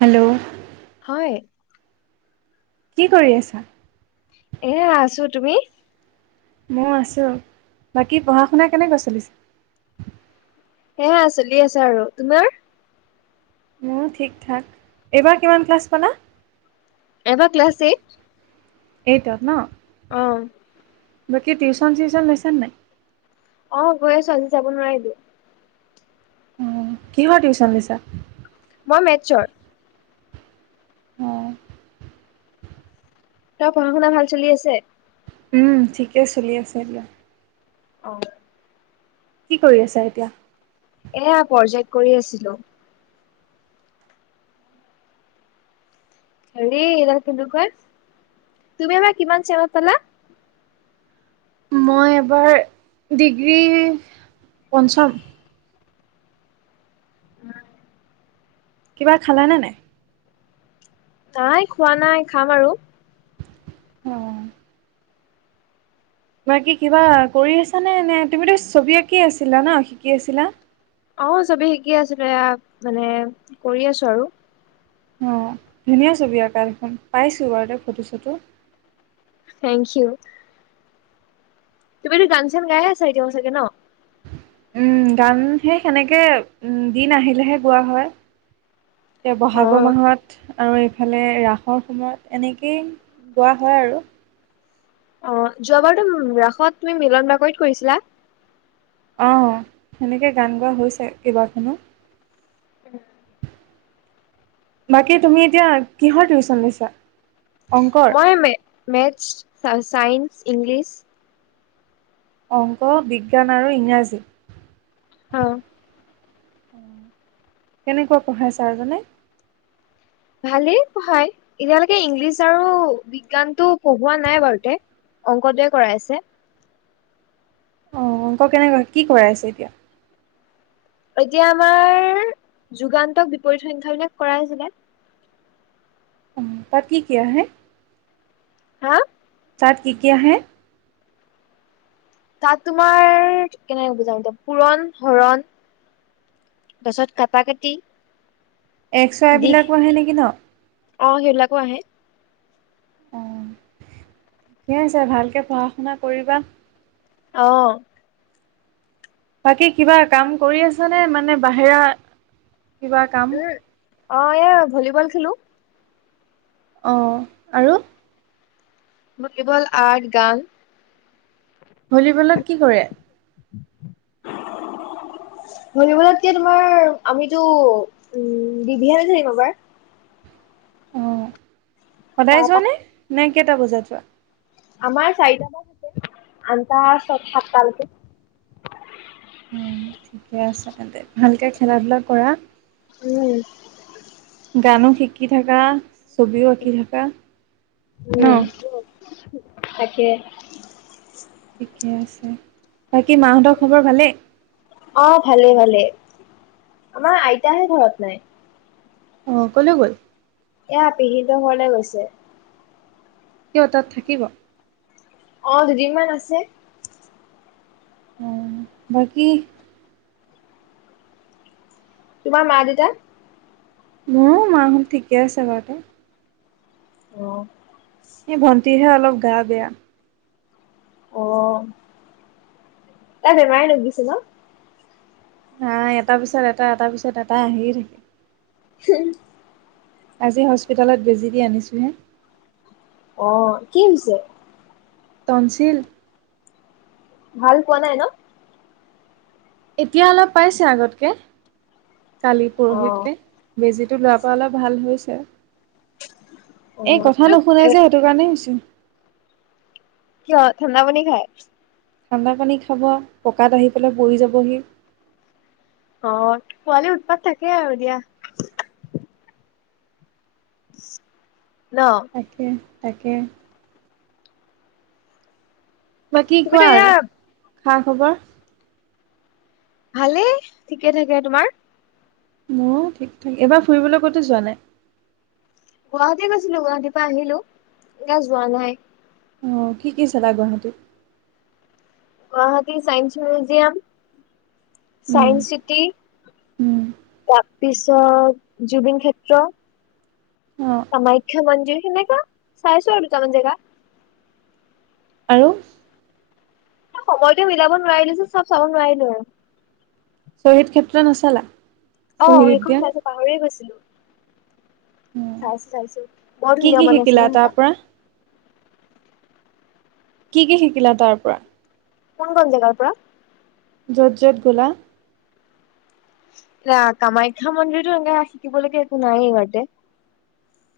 Hello হয়। কি কৰি আছা? এ আছো তুমি? মই আছো, বাকী পঢ়া শুনা কেনেকোৱা চলিছে? এইয়া চলি আছা আৰু তোমাৰ? মোৰো ঠিক ঠাক। এইবাৰ কিমান ক্লাছ পালা? এইবাৰ ক্লাছ এইট। এইটত ন। অঁ বাকী টিউচন চিউচন লৈছানে নাই? অ গৈ আছো। আজি যাব নোৱাৰিলো। অ, কিহৰ টিউচন লৈছা? মই মেটছৰ। অঁ, ত পঢ়া শুনা ভাল চলি আছে? উম ঠিকে চলি আছে দিয়া। অঁ। কি কৰি আছা এতিয়া? এইয়া প্ৰজেক্ট কৰি আছিলো। হেৰি এইডাল কি বুলি কয়, তুমি এবাৰ কিমান চেমত পালা? মই এইবাৰ ডিগ্ৰীৰ পঞ্চম, উম। কিবা খালা নে নাই? নাই খোৱা নাই খাম আৰু। অঁ। বাকি কিবা কৰি আছানে নে, তুমিতো ছবি আঁকি আছিলা ন শিকি আছিলা। অ চবি শিকি আছিলো এয়া মানে কৰি আছো আৰু। অঁ ধুনীয়া ছবি আঁকা দেখোন পাইছোঁ বাৰু দে ফটো চটো। Thank you. তুমিতো গান ছান গাইয়ে আছা, এতিয়াও চাগে ন। উম গান সেই সেনেকে উম দিন আহিলেহে গোৱা হয়। এয়া অ বহাগৰ মাহত আৰু এই, ইফালে ৰাসৰ সময়ত এনেকেই গোৱা হয় আৰু। অ যোৱাবাৰতো ৰাসত তুমি মিলন বাকৰিত কৰিছিলা। অঁ সেনেকে গান গোৱা হৈছে কেইবাখনো। বাকী তুমি এতিয়া কিহৰ টিউশচন লৈছা। অংকৰ মই মে - মেথছ, চা - চাইন্স, ইংলিছ, অংক, বিজ্ঞান আৰু ইংৰাজী। অঁ। কেনেকুৱা পঢ়াই ছাৰজনে? ভালেই পঢ়ায়, এতিয়ালৈকে ইংলিছ আৰু বিজ্ঞানটো পঢ়োৱা নাই বাৰুতে। অংকটোৱে কৰাই আছে। অ' অংক কেনেকুৱা কি কৰাই আছে এতিয়া? এতিয়া আমাৰ যুগান্তক বিপৰীত সংখ্যাবিলাক কৰাই আছিলে। অ' তাত কি কি আহে? হা? তাত কি কি আহে? তাত তোমাৰ কেনেকে বুজাম এতিয়া। পুৰণ, হৰণ। তাৰ পিছত কাটা-কাটি। এক্স ৱাই বিলাকো আহে নেকি ন? অ' সেইবিলাকো আহে। অ' ঠিকে আছে, ভালকে পঢ়া শুনা কৰিবা। অঁ। বাকী, কিবা কাম কৰি আছা নে, মানে বাহিৰা কিবা কাম? উম অ' এ ভলীবল খেলো। অঁ আৰু ভলীবল, আৰ্ট, গান। ভলীবলত কি কৰে? [inaudible] ভলীবলত কি তোমাৰ আমিতো উম [unintelligible] অ তাৰ সদায় পাছত যোৱানে, নে কেইটা বজাত যোৱা? আমাৰ চাৰিটামান আছে, আনটাৰ সাতটালৈকে। উম, ঠিকে আছে তেন্তে। ভালকে খেলা-ধূলা কৰা। উম। গানো শিকি থাকা, ছবিও আঁকি থাকা। ন উম, তাকে। ঠিকে আছে, বাকী মাহঁতৰ খবৰ ভালেই? অ' ভালে ভালে, আমাৰ আইতাহে ঘৰত নাই। অঁ ক'লৈ গ'ল? এয়া পেহীহেত ঘৰলে গৈছে। কিয়, তাত থাকিব? অ' দুদিনমান আছে। উম, বাকী তোমাৰ মা-দেতা? মোৰো মাহত ঠিকে আছে বাৰুতে। অহ'। এ ভণ্টিহে অলপ গা বেয়া। অ' তাই বেমাৰে নুগোছে ন? নাই, এটা পিছত এটা এটা পিছত এটা আহিয়ে থাকে। [unintelligible] আজি হস্পিতেলত বেজি দি আনিছোহে। অ' কি হৈছে? টনছিল। ভাল পোৱা নাই ন। এতিয়া অলপ পাইছে, আগতকে অ কালি-পৰহিতকে। বেজিটো লোৱাৰ পৰা অলপ ভাল হৈছে, অ এই কথা এইটো নুশুনে এ যে তোৰ কাৰণেই হৈছে। কিয় ঠাণ্ডা পানী খায়? ঠাণ্ডা পানী খাব, পকাত আহি পেলাই বহি যাবহি। অ', পোৱালিৰ উৎপাত থাকে আৰু দিয়া। [unintelligible] ন। তাকে, তাকে। বাকী কোৱা তুমিতো এয়া আৰু খা-খবৰ? ভালেই, ঠিকে থাকে তোমাৰ? মোৰো ঠিক-ঠাক। এবাৰ ফুৰিবলৈ ক'তো যোৱা নাই? গুৱাহাটী গৈছিলোঁ, গুৱাহাটীৰ পৰা আহিলোঁ, এতিয়া যোৱা নাই। অ', কি কি চালা গুৱাহাটীত? গুৱাহাটী ছাইন্স মিউজিয়াম উম ছায়েন্স চিটি, উম তাৰ পিছত জুবিন ক্ষেত এ্ অ' কামাখ্যা মন্দিৰ সেনেক চাইছো আৰু দুটামান জেগা। আৰু সময়তো মিলাব নোৱাৰিলো যে, চব চাব নোৱাৰিলো। শ্বহীদ ক্ষেত্ৰ নাচালা? অ', শ্বহীদ সেইখন উদ্যান চাইছো পাহৰি গৈছিলো। অ চাইছো, চাইছো বৰ কি ধুনীয়া কি মানে শিকিলা তাৰ চিনেৰিখন। পৰা কি কি শিকিলা তাৰ পৰা? কোন কোন জেগাৰ পৰা? য'ত য'ত গ'লা। চা, কামাখ্যা মন্দিৰতটো এনেকে শিকিবলৈকে একো নাই ইহঁতে।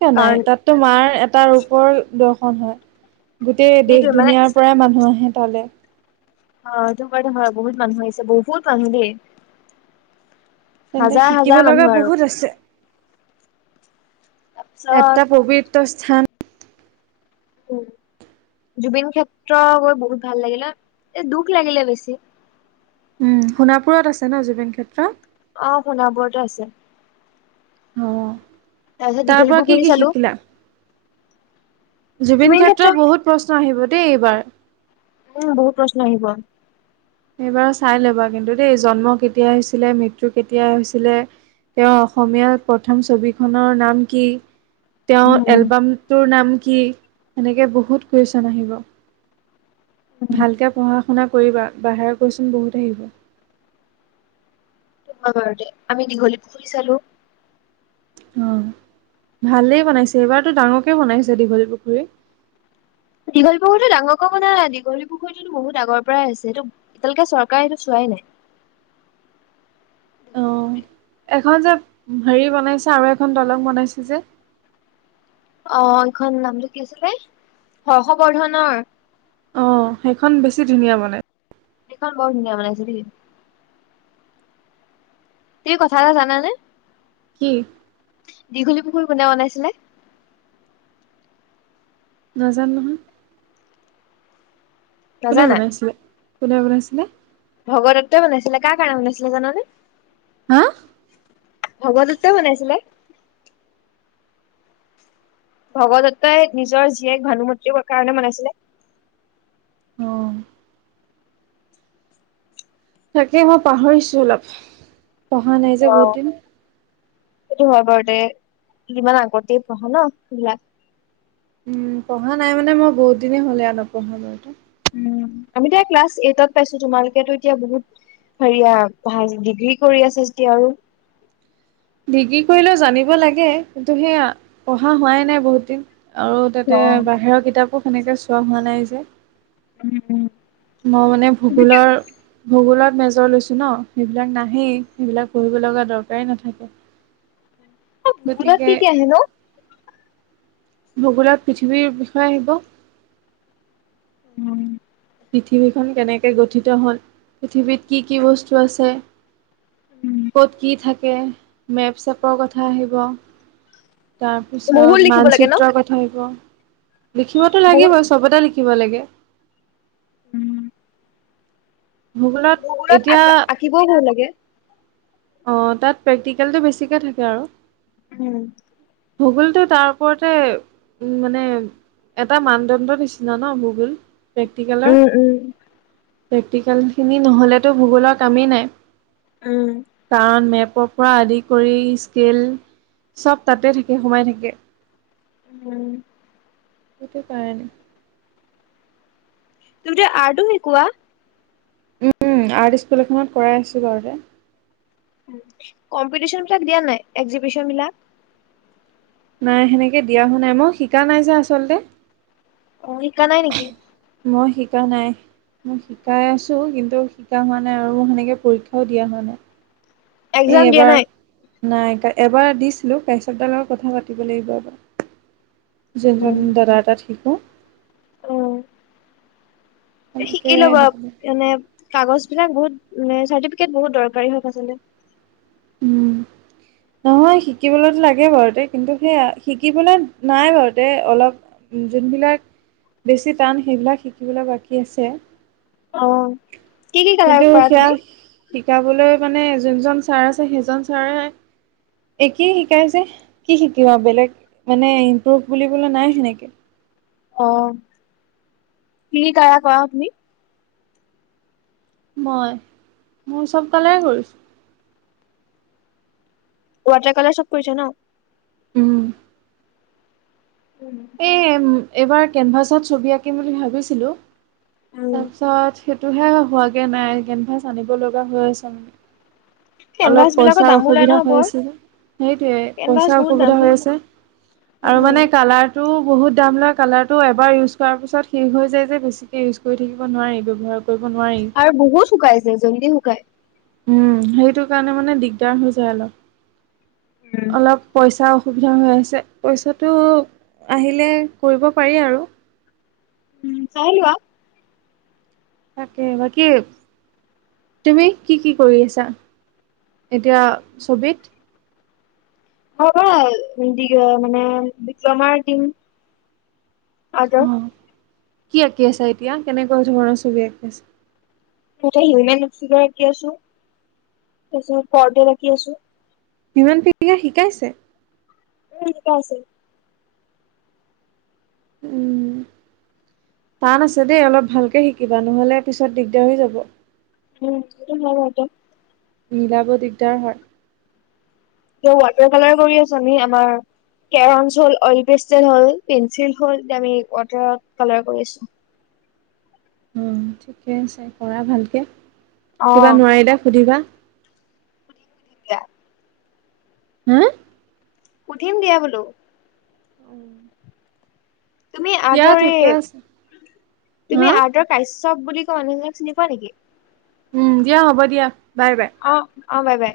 কিয়া নাই, তাতো মাৰ এটা ৰূপৰ দৰ্শন হয়। গোটেই সেইটোৱে মানে দেশ-দুনীয়াৰ পৰাই মানুহ আহে তালে। অ', সেইটো হয়, সেইটো হয়, বহুত মানুহ আহিছে, বহুত মানুহ দেই। তেন্তে হাজাৰ শিকিব হাজাৰ লগা মানুহ আৰু বহুত আছে তাৰপিছত এটা পবিত্ৰ স্থান। উম, জুবিন ক্ষেত্ৰ গৈ বহুত ভাল লাগিলে, এ, দুখ লাগিলে বেছি। উম, সোণাপুৰত আছে ন জুবিন ক্ষেত্ৰ? অ', সোণাপুৰতে আছে। অহ, তাৰপিছত তাৰ দীঘলী পৰা কি পুখুৰী কি চালো। শিকিলা? জুবিন ক্ষেত্ৰ বহুত প্ৰশ্ন আহিব দেই, এইবাৰ। উম, বহুত প্ৰশ্ন আহিব। এইবাৰ চাই ল'বা কিন্তু দেই, জন্ম কেতিয়া হৈছিলে, মৃত্যু কেতিয়া হৈছিলে? তেওঁৰ অসমীয়াৰ প্ৰথম ছবিখনৰ নাম কি? তেওঁৰ উম। এলবামটোৰ নাম কি? সেনেকে বহুত কুৱেশ্যন আহিব। ভালকে পঢ়া-শুনা কৰিবা, বাহিৰা কুৱেশ্যন বহুত আহিব। [unintelligible] আমি দীঘলীপুখুৰী চালো। অহ, ভালেই বোনাইছে, এইবাৰতো ডাঙৰকে বোনাইছে দীঘলীপুখুৰী। দীঘলীপুখুৰীটো ডাঙৰ কৈ বোনোৱা নাই, দীঘলীপুুখুৰীতটো বহুত আগৰ পৰাই আছে এইটো এতিয়া লৈকে চৰকাৰে এইটো চোৱাই নাই। অ', এখন যে হেৰি বনাইছে আৰু এখন দলং বনাইছে যে। অ' এইখন নামটো কি আছিলে হৰ্ষবৰ্ধনৰ অ' সেইখন বেছি ধুনীয়া মানে। সেইখন বৰ ধুনীয়া বনাইছে দেই। তুমি কথা এটা জানা নে? কি? দীঘলী পুখুৰী কোনে বনাইছিলে? নাজানো নহয়। কোনে নাজানা বনাইছিলে? কোনে বনাইছিলে? ভগদত্তই বনাইছিলে। কাৰ কাৰণে বনাইছিলে জানানে? হা? ভগদত্তই বনাইছিলে। ভগদত্তই নিজৰ জীয়েক ভানুমতীৰ কাৰণে বনাইছিলে। অ' তাকে মই পাহৰিছো অলপ, পঢ়া নাই যে অ। বহুত দিন। সেইটো হয় বাৰু দে। ইমান আগতে পঢ়া ন সেইবিলাক। উম পঢ়া নাই মানে মই বহুত দিনেই হ'লে আৰু নপঢ়া বাৰু তো। উম আমিতো এয়া ক্লাছ এইটত পাইছো তোমালোকেটো এতিয়া বহুত হেৰিয়া ভাইছ, ডিগ্ৰী কৰি আছা যেতিয়া আৰু ডিগ্ৰী কৰিলেও জানিব লাগে, কিন্তু সেইয়া পঢ়া হোৱাই নাই বহুত দিন। আৰু তাতে উম, বাহিৰৰ কিতাপো সেনেকে চোৱা হোৱা নাই যে। উম উম। মই মানে তুমি কি ভূগোলৰ ভূগোলত মেজৰ লৈছো ন, সেইবিলাক নাহেই সেইবিলাক পঢ়িব লগা দৰকাৰেই নাথাকে। ভূগোলত গতিকে কি কি আহে ন'? ভূগোলত পৃথিৱীৰ বিষয়ে আহিব। উম। পৃথিৱীখন কেনেকে গঠিত হ'ল? পৃথিৱীত কি কি বস্তু আছে? ক'ত কি থাকে? মেপ চেপৰ কথা আহিব। বহুত তাৰপিছত লিখিব লাগে ন? মানচিত্ৰৰ কথা আহিব। লিখিবতো বহুত লাগিবই। চবতে লিখিব লাগে। উম। ভূগোলত এতিয়া কিবই ভাল লাগে? অ' তাত প্ৰেক্টিকেলটো বেছিকে থাকে আৰু। উম। ভগোলটো তাৰ ওপৰতে উম মানে এটা মানদণ্ডৰ নিচিনা ন ভূগোল। প্ৰেক্টিকেলৰ। উম, উম। প্ৰেক্টিকেলখিনি নহ'লেতো ভূগোলৰ কামেই নাই। উম। কাৰণ মেপৰ পৰা আদি কৰি, স্কেল চব তাতে থাকে, সোমাই থাকে। উম। সেইটো কাৰণে। তুমিটো আৰ্টো শিকোৱা? উম আৰ্ট স্কুল এখনত কৰাই আছোঁ বাৰুতে। উম, কম্পিটিচন বিলাক দিয়ানে নাই, এক্সিবিচন বিলাক? নাই সেনেকে দিয়া হোৱা নাই, মই শিকা নাই যে আচলতে। অ, শিকা নাই নেকি? মই শিকা নাই। মই শিকাই আছোঁ, কিন্তু শিকা হোৱা নাই আৰু মোৰ সেনেকে পৰীক্ষাও দিয়া হোৱা নাই। এ, এক্সাম দিয়া এবাৰ নাই? নাই, এবাৰ দিছিলো কাশ্যপদাৰ লগত কথা পাতিব লাগিব এবাৰ। যোনজন দাদাৰ তাত শিকো। উম, এই, এনেকে শিকিলবা এনে কাগজ বিলাক বহুত চাৰ্টিফিকেট বহুত দৰকাৰী হয় পাচলে। উম, নহয় শিকিবলৈতো লাগে বাৰুতে, কিন্তু সেইয়া শিকিবলৈ নাই বাৰুতে অলপ যোনবিলাক বেছি টান, সেইবিলাক শিকিবলৈ বাকী আছে। অ, কি কি কালাৰ কিন্তু কৰা সেয়া তুমি শিকাবলৈ মানে, যোনজন ছাৰ আছে সেইজন ছাৰে একেই শিকাই যে, কি শিকিবা বেলেগ মানে ইম্প্ৰুভ বুলিবলে নাই সেনেকে। অ, কি [inaudible] কৰা অ, তুমি? মই, মোৰ চব কালাৰে কৰিছো। ৱাটাৰ কালাৰ চব, কৰিছে ন? উম, উম, এই এইবাৰ কেনভাছত ছবি আঁকিম বুলি ভাবিছিলো, উম তাৰপিছত সেই সিটোহে হোৱাগে নাই, কেনভাছ আনিব লগা হৈ আছে মানে। কেনভাছ অলপ বিলাকৰ পইচাৰ দামো লয় অসুবিধা নহয় হৈ বৰ আছে যে, সেইটোৱে কেনভাছ পইচাৰ বহুত দাম অসুবিধা হৈ লয় আছে। আৰু উম মানে কালাৰ তো, বহুত দাম লয়, কালাৰটো এবাৰ ইউজ কৰাৰ পিছত শেষ হৈ যায় যে, বেছিকে ইউজ কৰি থাকিব নোৱাৰি ব্যৱহাৰ কৰিব নোৱাৰি। বহুত শুকাই যায়, জল্দি শুকাই। উম, সেইটো কাৰণে মানে দিগদাৰ হৈ যায় অলপ, অলপ পইচা অসুবিধা হৈ আছে, পইচাটো আহিলে কৰিব পাৰি আৰু। উম, চাইলোৱা। তাকে বাকী তুমি কি কি কৰি আছা? এতিয়া ছবিত হ'ব [inaudible] মানে বিপ্লমাৰ টিম। উম, কি আঁকি আছা এতিয়া, কেনেকুৱা ধৰণৰ ছবি আঁকি আছা। দুটা হিউমেনক্সিগাৰ আঁকি আছো, তাৰপিছত পৰ্ডেল আঁকি আছো। ইমান পি, শিকাইচে এই ঠিকে আছে। উম, টান আছে দেই, অলপ ভালকে শিকিবা নহ'লে পিছত দিগদাৰ হৈ যাব। [unintelligible] মিলাব দিগদাৰ হয়। অ, ৱাটাৰ কালাৰ কৰি আছা নে আমাৰ কেৰনচ হ'ল, অইল কিষ্টেল হ'ল, পেঞ্চিল হ'ল, এতিয়া আমি ৱাটাৰত কালাৰ কৰিছো। উম, ঠিকে আছে, কৰা ভালকে আছো কিবা অ নোৱাৰিলে সুধিবা। [inaudible] হু? সুধিম দিয়া বোলো। উম। তুমি আৰ্টৰ এই, হা তুমি আৰ্টৰ কাশ্যপ বুলি কোৱা মানুহজনক চিনি পোৱা নেকি? উম, দিয়া হ'ব দিয়া, বাই বাই। অ', অ' বাই বাই।